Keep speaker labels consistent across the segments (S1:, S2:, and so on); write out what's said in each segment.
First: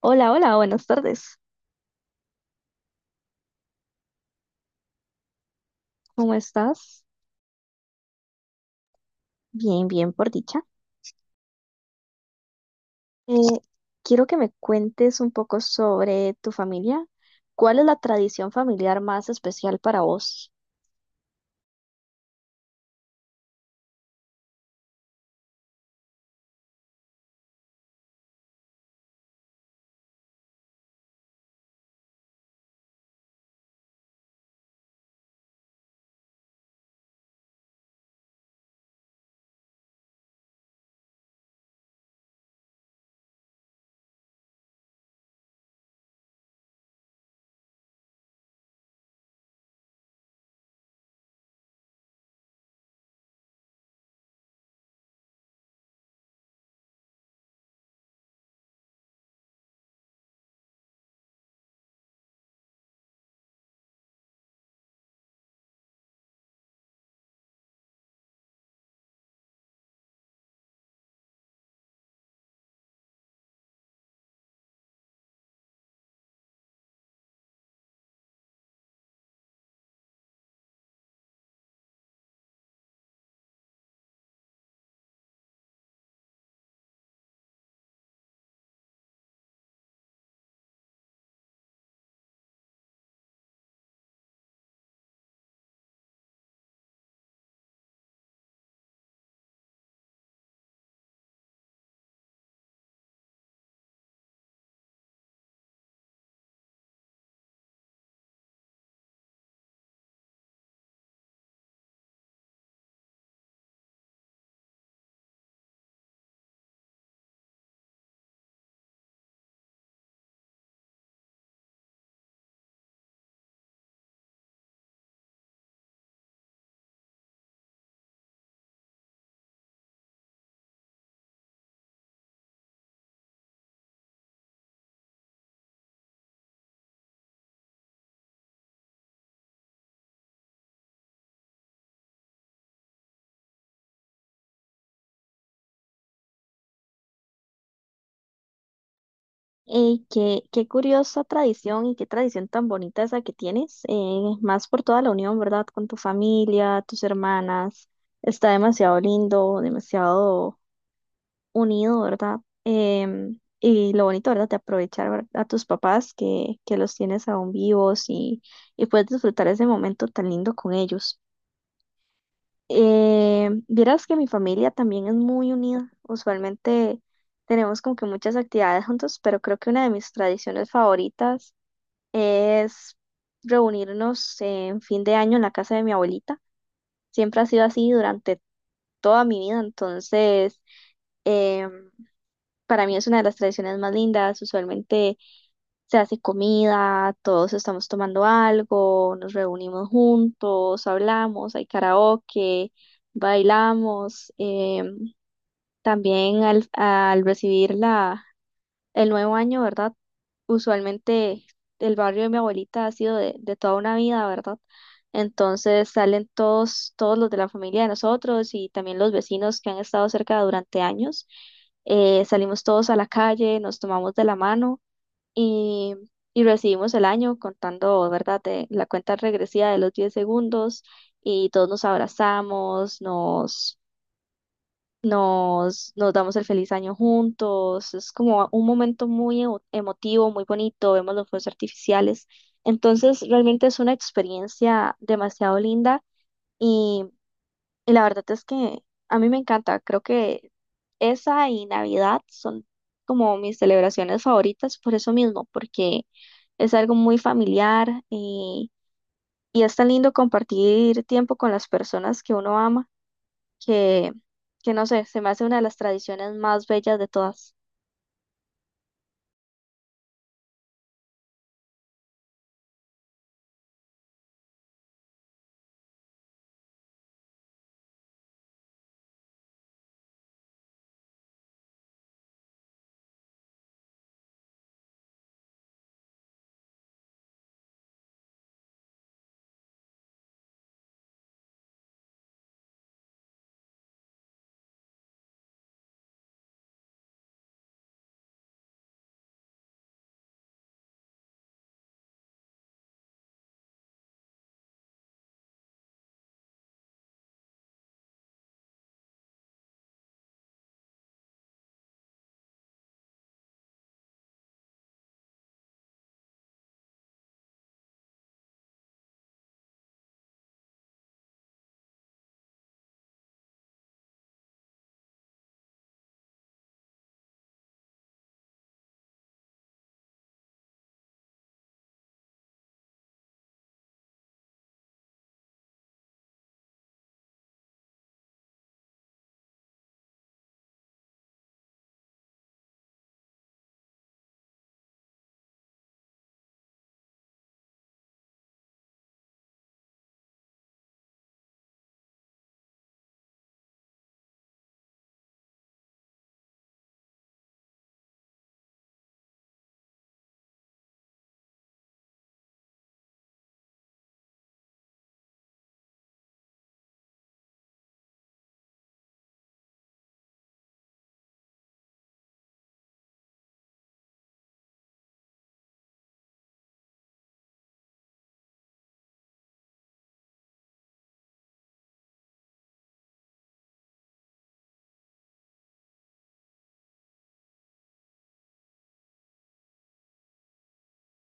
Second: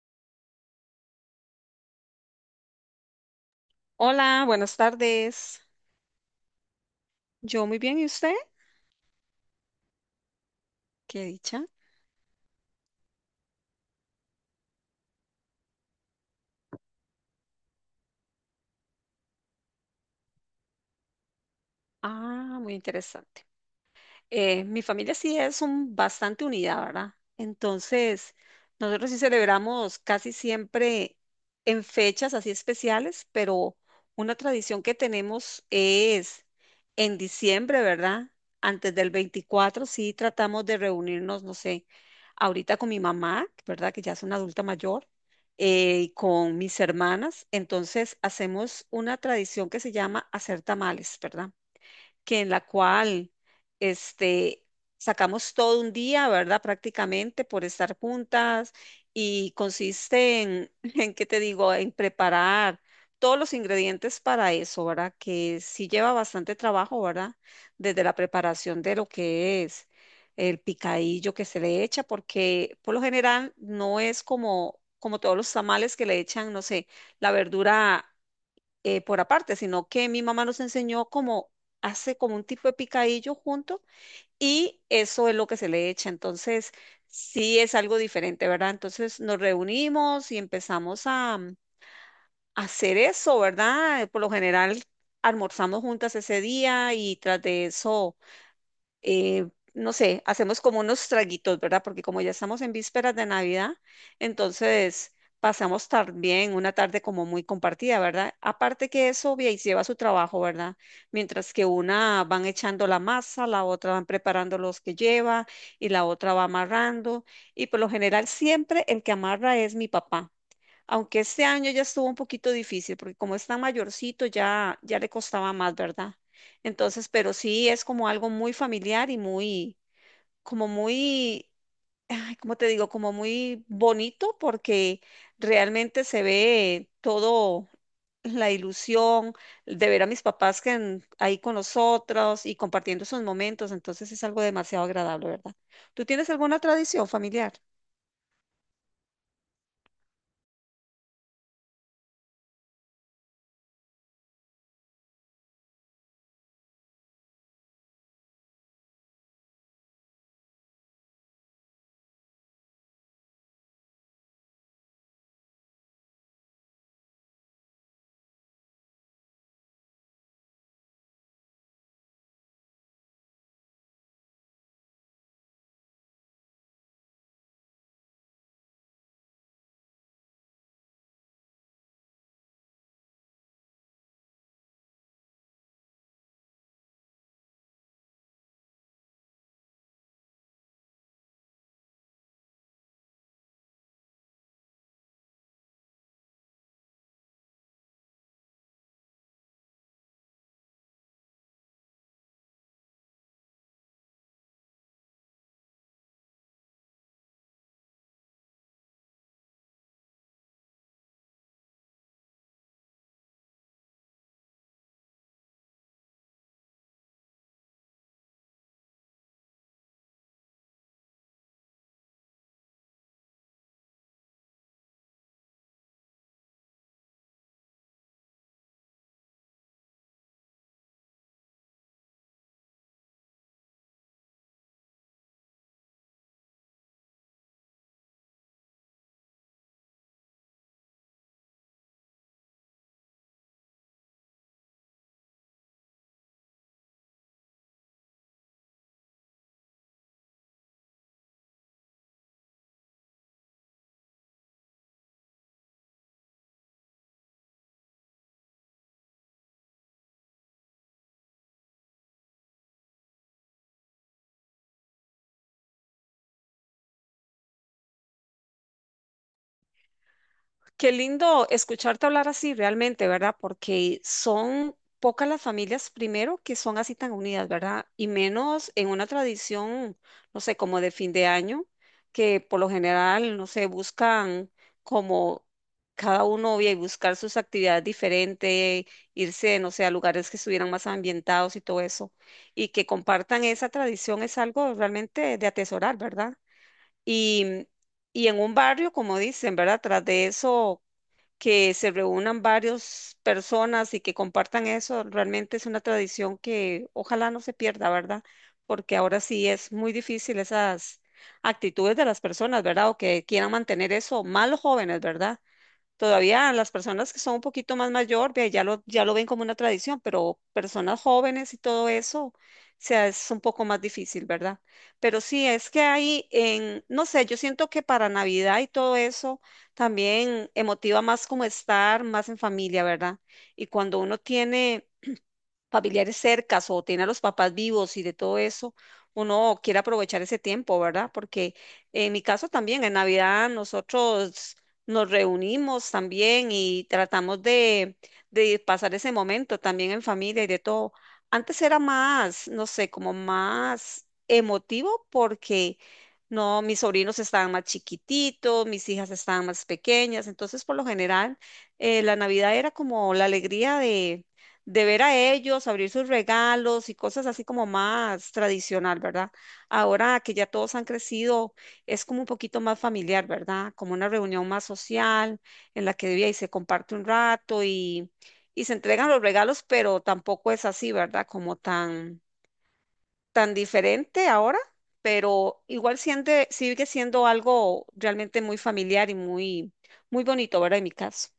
S1: Hola, hola, buenas tardes.
S2: Hola, buenas tardes.
S1: ¿Cómo estás?
S2: Yo muy bien, ¿y usted?
S1: Bien, bien, por dicha.
S2: Qué dicha.
S1: Eh, quiero que me cuentes un poco sobre tu familia. ¿Cuál es la tradición familiar más especial para vos?
S2: Ah, muy interesante. Mi familia sí es bastante unida, ¿verdad? Entonces, nosotros sí celebramos casi siempre en fechas así especiales, pero una tradición que tenemos es en diciembre, ¿verdad? Antes del 24 sí tratamos de reunirnos, no sé, ahorita con mi mamá, ¿verdad? Que ya es una adulta mayor, y con mis hermanas. Entonces, hacemos una tradición que se llama hacer tamales, ¿verdad? Que en la cual este, sacamos todo un día, ¿verdad? Prácticamente por estar juntas y consiste en, en, ¿qué te digo?, en preparar todos los ingredientes para eso, ¿verdad? Que sí lleva bastante trabajo, ¿verdad? Desde la preparación de lo que es el picadillo que se le echa, porque por lo general no es como como todos los tamales que le echan, no sé, la verdura por aparte, sino que mi mamá nos enseñó cómo hace como un tipo de picadillo junto y eso es lo que se le echa. Entonces, sí es algo diferente, ¿verdad? Entonces nos reunimos y empezamos a hacer eso, ¿verdad? Por lo general almorzamos juntas ese día y tras de eso eh, no sé, hacemos como unos traguitos, ¿verdad? Porque como ya estamos en vísperas de Navidad, entonces pasamos también una tarde como muy compartida, ¿verdad? Aparte que eso ve, y lleva su trabajo, ¿verdad? Mientras que una van echando la masa, la otra van preparando los que lleva y la otra va amarrando. Y por lo general siempre el que amarra es mi papá. Aunque este año ya estuvo un poquito difícil, porque como es tan mayorcito, ya, ya le costaba más, ¿verdad? Entonces, pero sí es como algo muy familiar y muy, como muy, ay, ¿cómo te digo? Como muy bonito, porque realmente se ve todo la ilusión de ver a mis papás que ahí con nosotros y compartiendo esos momentos. Entonces es algo demasiado agradable, ¿verdad? ¿Tú tienes alguna tradición familiar?
S1: Qué curiosa tradición y qué tradición tan bonita esa que tienes, más por toda la unión, ¿verdad? Con tu familia, tus hermanas. Está demasiado lindo, demasiado unido, ¿verdad? Y lo bonito, ¿verdad? De aprovechar a tus papás que los tienes aún vivos y puedes disfrutar ese momento tan lindo con ellos. Vieras que mi familia también es muy unida. Usualmente tenemos como que muchas actividades juntos, pero creo que una de mis tradiciones favoritas es reunirnos en fin de año en la casa de mi abuelita. Siempre ha sido así durante toda mi vida, entonces em, para mí es una de las tradiciones más lindas. Usualmente se hace comida, todos estamos tomando algo, nos reunimos juntos, hablamos, hay karaoke, bailamos. em, También al recibir el nuevo año, ¿verdad? Usualmente el barrio de mi abuelita ha sido de toda una vida, ¿verdad? Entonces salen todos, todos los de la familia de nosotros y también los vecinos que han estado cerca durante años. Salimos todos a la calle, nos tomamos de la mano y, y recibimos el año contando, ¿verdad? De la cuenta regresiva de los 10 segundos y todos nos abrazamos, nos damos el feliz año juntos, es como un momento muy emotivo, muy bonito, vemos los fuegos artificiales. Entonces, realmente es una experiencia demasiado linda y, y la verdad es que a mí me encanta. Creo que esa y Navidad son como mis celebraciones favoritas por eso mismo, porque es algo muy familiar y es tan lindo compartir tiempo con las personas que uno ama que, que no sé, se me hace una de las tradiciones más bellas de todas.
S2: Qué lindo escucharte hablar así realmente, ¿verdad? Porque son pocas las familias, primero, que son así tan unidas, ¿verdad? Y menos en una tradición, no sé, como de fin de año, que por lo general, no sé, buscan como cada uno y buscar sus actividades diferentes, irse, no sé, a lugares que estuvieran más ambientados y todo eso. Y que compartan esa tradición es algo realmente de atesorar, ¿verdad? Y, en un barrio, como dicen, ¿verdad? Tras de eso, que se reúnan varias personas y que compartan eso, realmente es una tradición que ojalá no se pierda, ¿verdad? Porque ahora sí es muy difícil esas actitudes de las personas, ¿verdad? O que quieran mantener eso, más los jóvenes, ¿verdad? Todavía las personas que son un poquito más mayor, ve, ya lo ven como una tradición, pero personas jóvenes y todo eso, o sea, es un poco más difícil, ¿verdad? Pero sí, es que hay en, no sé, yo siento que para Navidad y todo eso también emotiva más como estar más en familia, ¿verdad? Y cuando uno tiene familiares cercas o tiene a los papás vivos y de todo eso, uno quiere aprovechar ese tiempo, ¿verdad? Porque en mi caso también, en Navidad nosotros nos reunimos también y tratamos de pasar ese momento también en familia y de todo. Antes era más, no sé, como más emotivo porque No, mis sobrinos estaban más chiquititos, mis hijas estaban más pequeñas, entonces por lo general la Navidad era como la alegría de ver a ellos, abrir sus regalos y cosas así como más tradicional, ¿verdad? Ahora que ya todos han crecido, es como un poquito más familiar, ¿verdad? Como una reunión más social en la que y se comparte un rato y se entregan los regalos, pero tampoco es así, ¿verdad? Como tan, tan diferente ahora, pero igual sigue siendo algo realmente muy familiar y muy, muy bonito, ¿verdad? En mi caso.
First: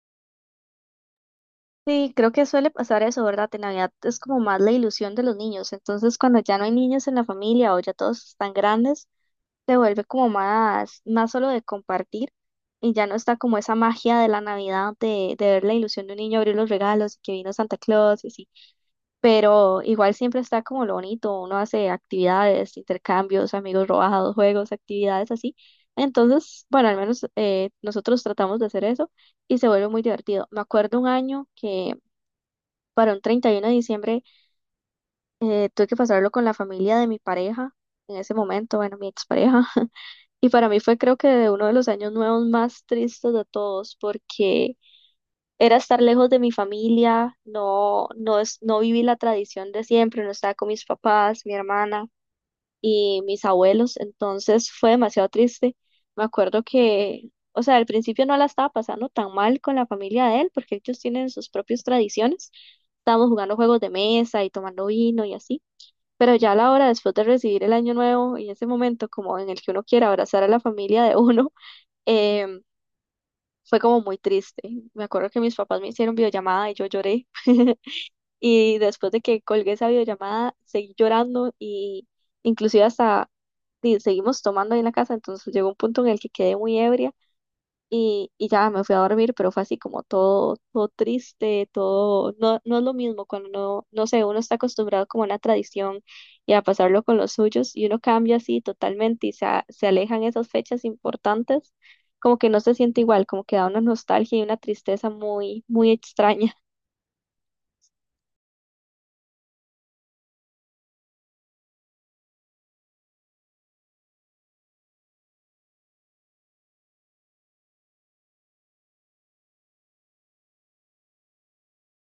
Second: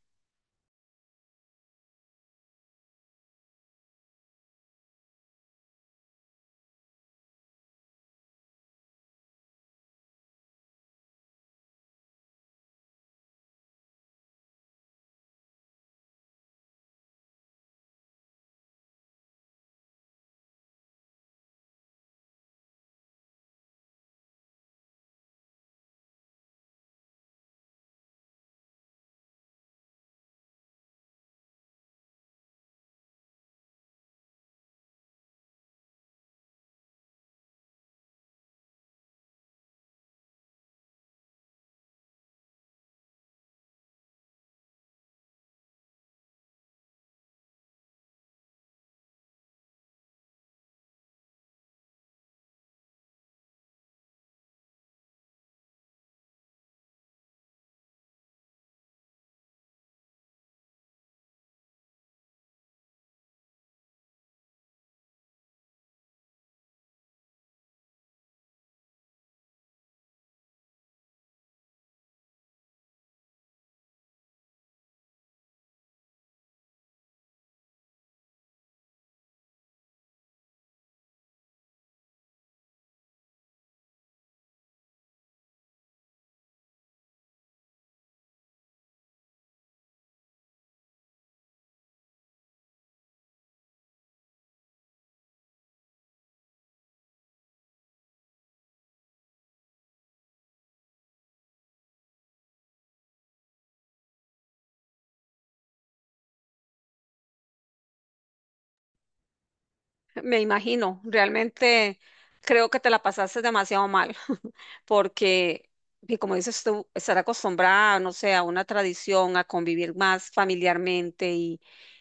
S1: Sí, creo que suele pasar eso, ¿verdad? En Navidad es como más la ilusión de los niños, entonces cuando ya no hay niños en la familia o ya todos están grandes, se vuelve como más, más solo de compartir y ya no está como esa magia de la Navidad de ver la ilusión de un niño abrir los regalos y que vino Santa Claus y así. Pero igual siempre está como lo bonito, uno hace actividades, intercambios, amigos robados, juegos, actividades así. Entonces, bueno, al menos nosotros tratamos de hacer eso y se vuelve muy divertido. Me acuerdo un año que para un 31 de diciembre tuve que pasarlo con la familia de mi pareja, en ese momento, bueno, mi expareja, y para mí fue creo que uno de los años nuevos más tristes de todos porque era estar lejos de mi familia, no, no, es, no viví la tradición de siempre, no estaba con mis papás, mi hermana y mis abuelos, entonces fue demasiado triste. Me acuerdo que, o sea, al principio no la estaba pasando tan mal con la familia de él, porque ellos tienen sus propias tradiciones. Estábamos jugando juegos de mesa y tomando vino y así. Pero ya a la hora, después de recibir el año nuevo y ese momento como en el que uno quiere abrazar a la familia de uno, em, fue como muy triste. Me acuerdo que mis papás me hicieron videollamada y yo lloré. Y después de que colgué esa videollamada, seguí llorando y inclusive hasta y seguimos tomando ahí en la casa. Entonces llegó un punto en el que quedé muy ebria y ya me fui a dormir, pero fue así como todo, todo triste, todo, no, no es lo mismo cuando no sé, uno está acostumbrado como a una tradición y a pasarlo con los suyos y uno cambia así totalmente y se alejan esas fechas importantes, como que no se siente igual, como que da una nostalgia y una tristeza muy, muy extraña.
S2: Me imagino, realmente creo que te la pasaste demasiado mal, porque, y como dices tú, estar acostumbrada, no sé, a una tradición, a convivir más familiarmente y,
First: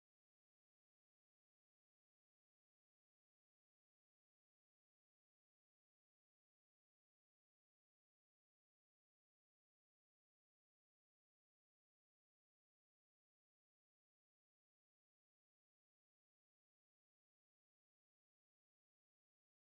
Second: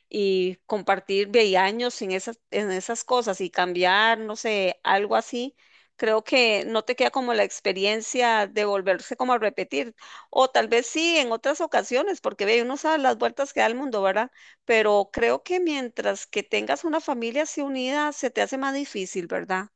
S2: y compartir ve, años en esas cosas y cambiar, no sé, algo así, creo que no te queda como la experiencia de volverse como a repetir, o tal vez sí en otras ocasiones, porque ve, uno sabe las vueltas que da el mundo, ¿verdad? Pero creo que mientras que tengas una familia así unida, se te hace más difícil, ¿verdad?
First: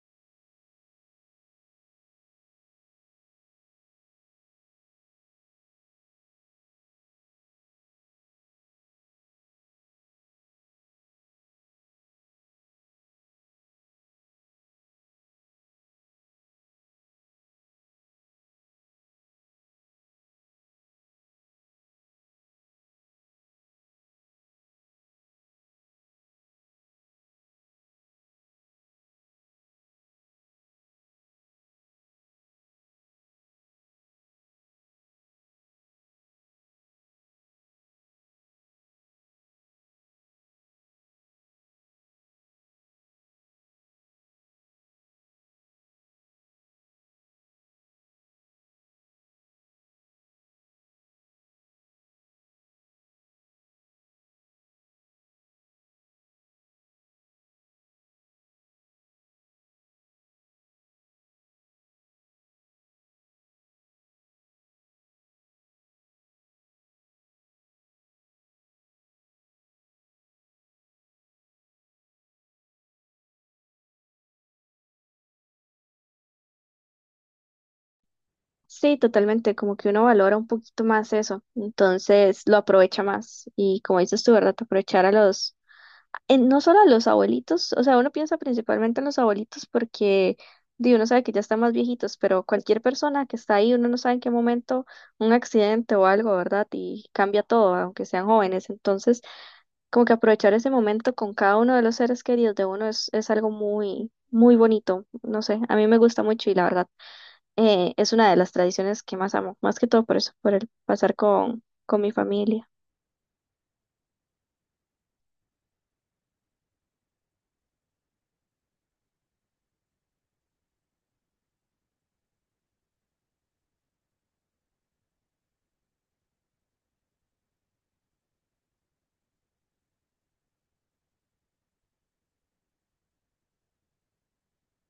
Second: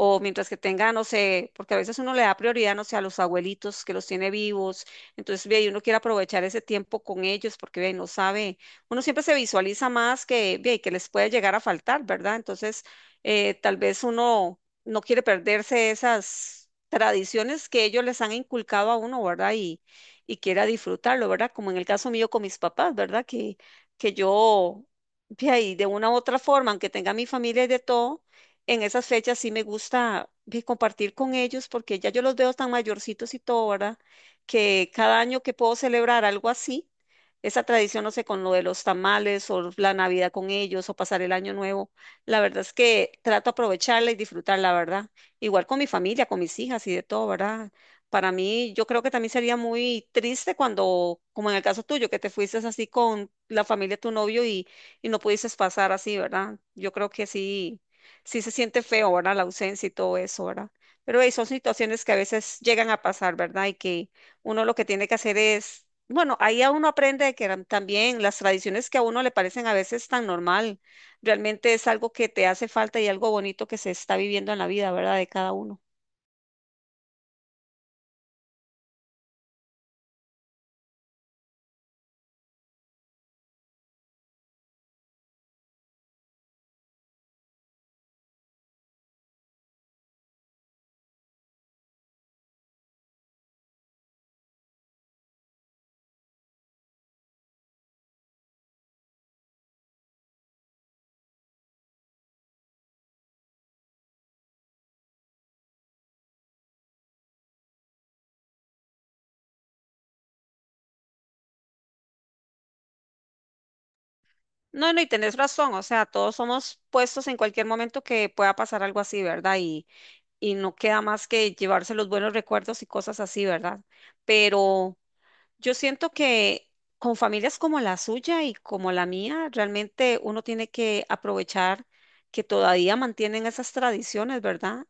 S2: O mientras que tenga, no sé, porque a veces uno le da prioridad, no sé, a los abuelitos que los tiene vivos, entonces ve, y uno quiere aprovechar ese tiempo con ellos porque ve, no sabe, uno siempre se visualiza más que, ve, que les puede llegar a faltar, ¿verdad? Entonces, tal vez uno no quiere perderse esas tradiciones que ellos les han inculcado a uno, ¿verdad? Y quiera disfrutarlo, ¿verdad? Como en el caso mío con mis papás, ¿verdad? Que yo, ve ahí, de una u otra forma, aunque tenga mi familia y de todo, en esas fechas sí me gusta compartir con ellos porque ya yo los veo tan mayorcitos y todo, ¿verdad? Que cada año que puedo celebrar algo así, esa tradición, no sé, con lo de los tamales o la Navidad con ellos o pasar el año nuevo, la verdad es que trato de aprovecharla y disfrutarla, ¿verdad? Igual con mi familia, con mis hijas y de todo, ¿verdad? Para mí, yo creo que también sería muy triste cuando, como en el caso tuyo, que te fuiste así con la familia de tu novio y, no pudiste pasar así, ¿verdad? Yo creo que sí sí se siente feo, ¿verdad? La ausencia y todo eso, ¿verdad? Pero hey, son situaciones que a veces llegan a pasar, ¿verdad? Y que uno lo que tiene que hacer es, bueno, ahí a uno aprende de que eran también las tradiciones que a uno le parecen a veces tan normal, realmente es algo que te hace falta y algo bonito que se está viviendo en la vida, ¿verdad? De cada uno.
S1: Sí, totalmente, como que uno valora un poquito más eso, entonces lo aprovecha más y como dices tú, ¿verdad? Aprovechar a los no solo a los abuelitos, o sea, uno piensa principalmente en los abuelitos porque di, uno sabe que ya están más viejitos, pero cualquier persona que está ahí, uno no sabe en qué momento un accidente o algo, ¿verdad? Y cambia todo, aunque sean jóvenes. Entonces, como que aprovechar ese momento con cada uno de los seres queridos de uno es algo muy, muy bonito. No sé, a mí me gusta mucho y la verdad, es una de las tradiciones que más amo, más que todo por eso, por el pasar con mi familia.
S2: No, no, y tenés razón, o sea, todos somos puestos en cualquier momento que pueda pasar algo así, ¿verdad? Y no queda más que llevarse los buenos recuerdos y cosas así, ¿verdad? Pero Yo siento que con familias como la suya y como la mía, realmente uno tiene que aprovechar que todavía mantienen esas tradiciones, ¿verdad?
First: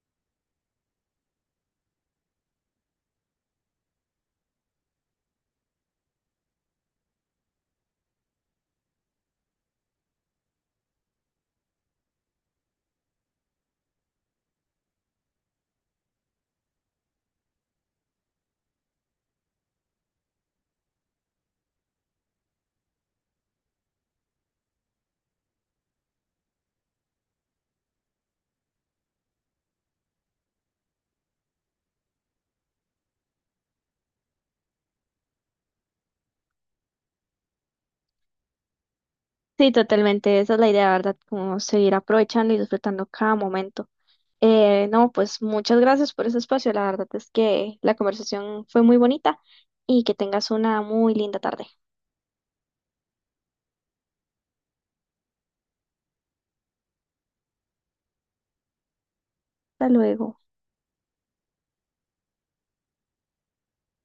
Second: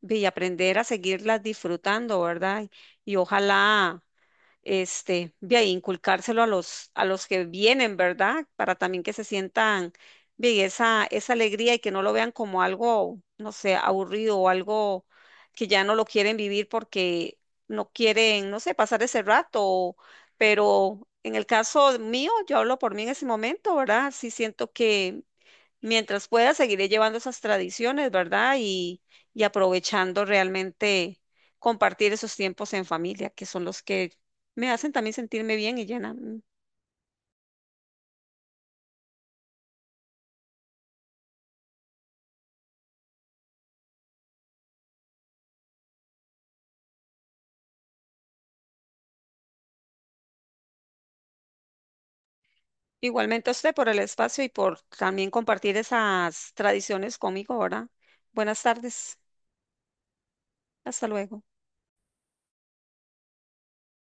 S2: Ve, Y aprender a seguirlas disfrutando, ¿verdad? Y ojalá este, de ahí inculcárselo a los, que vienen, ¿verdad? Para también que se sientan bien esa, esa alegría y que no lo vean como algo, no sé, aburrido o algo que ya no lo quieren vivir porque no quieren, no sé, pasar ese rato. Pero en el caso mío, yo hablo por mí en ese momento, ¿verdad? Sí siento que mientras pueda, seguiré llevando esas tradiciones, ¿verdad? Y, aprovechando realmente compartir esos tiempos en familia, que son los que me hacen también sentirme bien y llena.
S1: Sí, totalmente, esa es la idea, ¿verdad? Como seguir aprovechando y disfrutando cada momento. No, pues muchas gracias por ese espacio, la verdad es que la conversación fue muy bonita y que tengas una muy linda tarde.
S2: Igualmente a usted por el espacio y por también compartir esas tradiciones conmigo, ¿verdad? Buenas tardes.
S1: Hasta luego.
S2: Hasta luego.